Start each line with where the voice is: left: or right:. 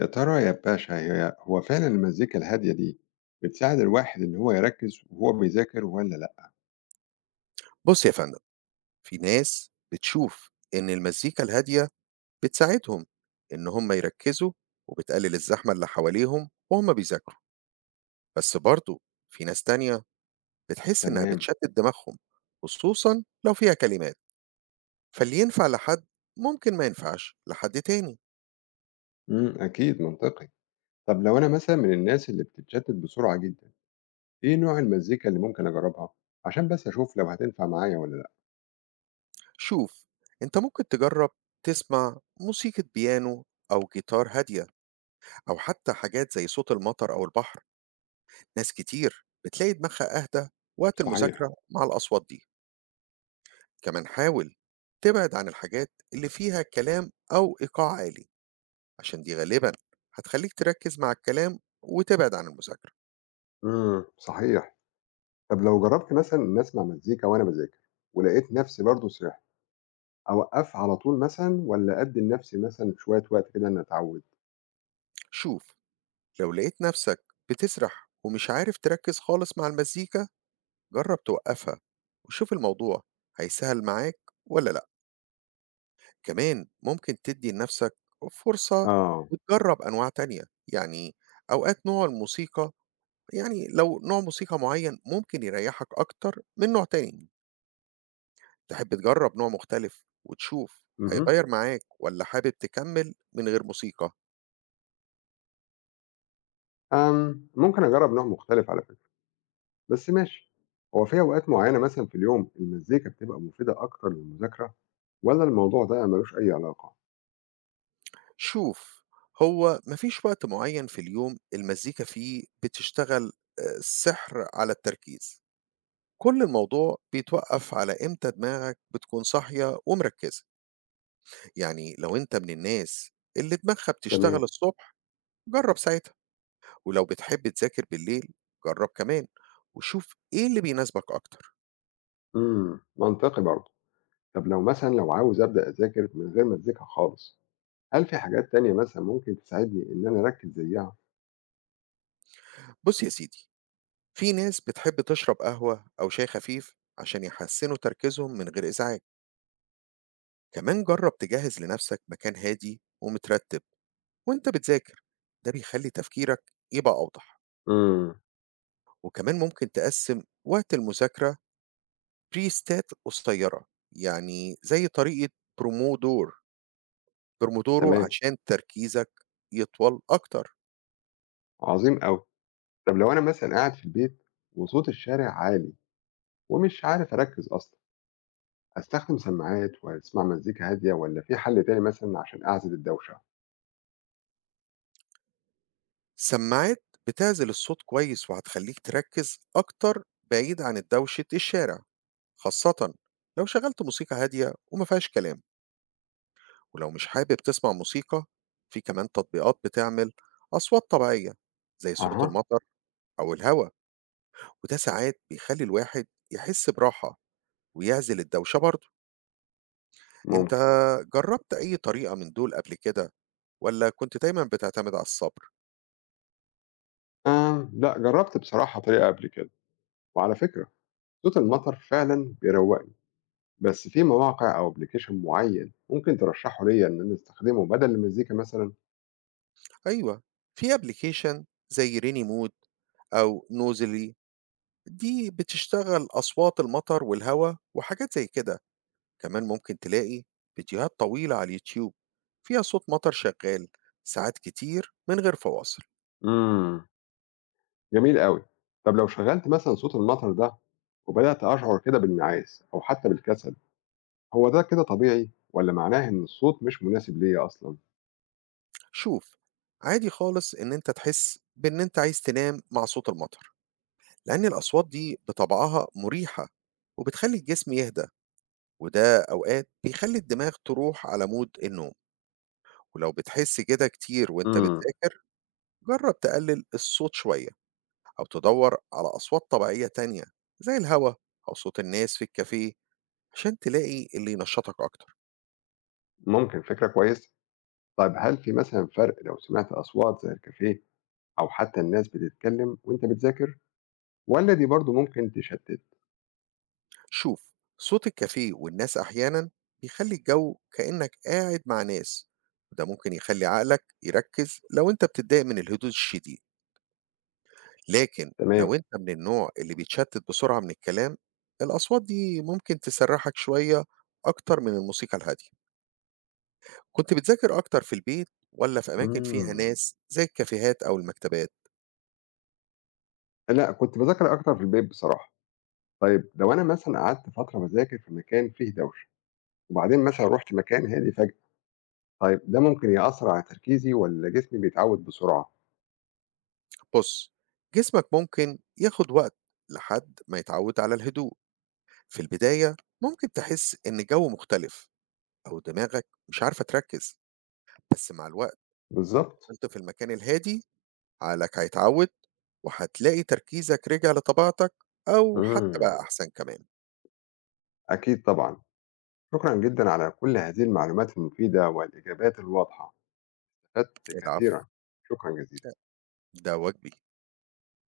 left: يا ترى يا باشا هي هو فعلا المزيكا الهادية دي بتساعد الواحد إن هو يركز وهو بيذاكر ولا لأ؟
right: بُص يا فندم، في ناس بتشوف إن المزيكا الهادية بتساعدهم إن هم يركّزوا وبتقلل الزحمة اللي حواليهم وهم بيذاكروا، بس برضه في ناس تانية بتحس إنها
left: تمام،
right: بتشتت دماغهم، خصوصًا لو فيها كلمات، فاللي ينفع لحد ممكن ما ينفعش لحد تاني.
left: أكيد منطقي، طب لو أنا مثلا من الناس اللي بتتشتت بسرعة جدا، إيه نوع المزيكا اللي ممكن أجربها؟ عشان بس أشوف لو هتنفع معايا ولا لأ؟
right: شوف، أنت ممكن تجرّب تسمع موسيقى بيانو أو جيتار هادية أو حتى حاجات زي صوت المطر أو البحر، ناس كتير بتلاقي دماغها أهدى وقت
left: صحيح،
right: المذاكرة مع الأصوات دي. كمان حاول تبعد عن الحاجات اللي فيها كلام أو إيقاع عالي عشان دي غالبا هتخليك تركز مع الكلام وتبعد عن المذاكرة.
left: صحيح، طب لو جربت مثلا إن أسمع مزيكا وأنا بذاكر ولقيت نفسي برضه سرحت، أوقف على طول مثلا ولا أدي لنفسي مثلا شوية وقت كده إن أتعود؟
right: شوف، لو لقيت نفسك بتسرح ومش عارف تركز خالص مع المزيكا، جرب توقفها وشوف الموضوع هيسهل معاك ولا لأ. كمان ممكن تدي لنفسك فرصة
left: آه،
right: وتجرب أنواع تانية، يعني أوقات نوع الموسيقى، يعني لو نوع موسيقى معين ممكن يريحك أكتر من نوع تاني، تحب تجرّب نوع مختلف وتشوف
left: امم
right: هيغيّر معاك والّا حابب تكمّل من غير موسيقى؟
left: أم، ممكن أجرب نوع مختلف على فكرة. بس ماشي، هو في أوقات معينة مثلا في اليوم المزيكا بتبقى مفيدة أكتر للمذاكرة ولا الموضوع ده ملوش أي علاقة؟
right: شوف، هو ما فيش وقت معيّن في اليوم المزيكا فيه بتشتغل سحر على التركيز، كل الموضوع بيتوقّف على إمتى دماغك بتكون صاحية ومركّزة، يعني لو أنت من الناس اللي دماغها بتشتغل
left: تمام،
right: الصبح جرّب ساعتها، ولو بتحب تذاكر بالليل جرّب كمان، وشوف إيه اللي بيناسبك أكتر.
left: منطقي برضه. طب لو مثلا لو عاوز أبدأ أذاكر من غير مزيكا خالص، هل في حاجات تانية مثلا ممكن تساعدني إن أنا أركز زيها؟
right: بُص يا سيدي، في ناس بتحب تشرب قهوة أو شاي خفيف عشان يحسنوا تركيزهم من غير إزعاج. كمان جرب تجهز لنفسك مكان هادي ومترتب وانت بتذاكر، ده بيخلي تفكيرك يبقى أوضح.
left: امم
right: وكمان ممكن تقسم وقت المذاكرة بريستات قصيرة، يعني زي طريقة برومودور برومودورو
left: تمام.
right: عشان تركيزك يطول أكتر.
left: عظيم أوي. طب لو أنا مثلا قاعد في البيت وصوت الشارع عالي ومش عارف أركز أصلا، أستخدم سماعات وأسمع مزيكا هادية ولا في حل تاني مثلا عشان أعزل الدوشة؟
right: سماعات بتعزل الصوت كويس وهتخليك تركز أكتر بعيد عن دوشة الشارع، خاصة لو شغلت موسيقى هادية وما فيهاش كلام. ولو مش حابب تسمع موسيقى، في كمان تطبيقات بتعمل أصوات طبيعية زي صوت
left: أها.
right: المطر أو الهواء، وده ساعات بيخلي الواحد يحس براحة ويعزل الدوشة برضه. أنت
left: ممكن.
right: جربت أي طريقة من دول قبل كده ولا كنت دايما بتعتمد على الصبر؟
left: لأ، جرّبت بصراحة طريقة قبل كده، وعلى فكرة صوت المطر فعلًا بيروّقني، بس في مواقع أو application معيّن ممكن ترشّحه ليّا إن أنا أستخدمه بدل المزيكا مثلًا؟
right: أيوة، في أبليكيشن زي ريني مود أو نوزلي، دي بتشتغل أصوات المطر والهواء وحاجات زي كده. كمان ممكن تلاقي فيديوهات طويلة على اليوتيوب فيها صوت مطر شغال ساعات كتير من غير فواصل.
left: إمم، جميل أوي. طَب لو شغّلت مثلًا صوت المطر ده وبدأت أشعر كده بالنَعاس أو حتى بالكسل، هو ده كده طبيعي والّا معناه إن الصوت مش مناسب ليّا أصلًا؟
right: شوف، عادي خالص ان انت تحس بان انت عايز تنام مع صوت المطر، لان الاصوات دي بطبعها مريحة وبتخلي الجسم يهدى، وده اوقات بيخلي الدماغ تروح على مود النوم. ولو بتحس كده كتير وانت
left: إمم،
right: بتذاكر، جرب تقلل الصوت شوية او تدور على اصوات طبيعية تانية زي الهواء او صوت الناس في الكافيه، عشان تلاقي اللي ينشطك أكتر.
left: ممكن، فكرة كويسة. طيب هل في مثلًا فرق لو سمعت أصوات زي الكافيه أو حتى الناس بتتكلم وأنت بتذاكر؟ والّا دي برضه ممكن تشتِّت؟
right: شوف، صوت الكافيه والناس أحيانا بيخلي الجو كأنك قاعد مع ناس، وده ممكن يخلي عقلك يركز لو أنت بتتضايق من الهدوء الشديد. لكن لو
left: تمام.
right: أنت من النوع اللي بيتشتت بسرعة من الكلام، الأصوات دي ممكن تسرحك شوية أكتر من الموسيقى الهادية. كنت بتذاكر أكتر في البيت ولا في أماكن فيها
left: إمم.
right: ناس زي الكافيهات أو المكتبات؟
left: لأ، كنت باذاكر أكتر في البيت بصراحة. طيب لو أنا مثلًا قعدت فترة باذاكر في مكان فيه دوشة، وبعدين مثلًا رُحت مكان هادي فجأة، طيب ده ممكن يأثّر على تركيزي والّا جسمي بيتعوّد بسرعة؟
right: بص، جسمك ممكن ياخد وقت لحد ما يتعود على الهدوء، في البداية ممكن تحس إن الجو مختلف أو دماغك مش عارفة تركز، بس مع الوقت لو
left: بالضبط.
right: فضلت في المكان الهادي عقلك هيتعود وهتلاقي تركيزك رجع لطبيعتك أو حتى
left: إمم.
right: بقى أحسن كمان.
left: أكيد طبعًا. شكرًا جدًا على كل هذه المعلومات المفيدة والإجابات الواضحة، استفدت
right: العفو،
left: كثيرًا. شكرًا جزيلًا.
right: ده واجبي.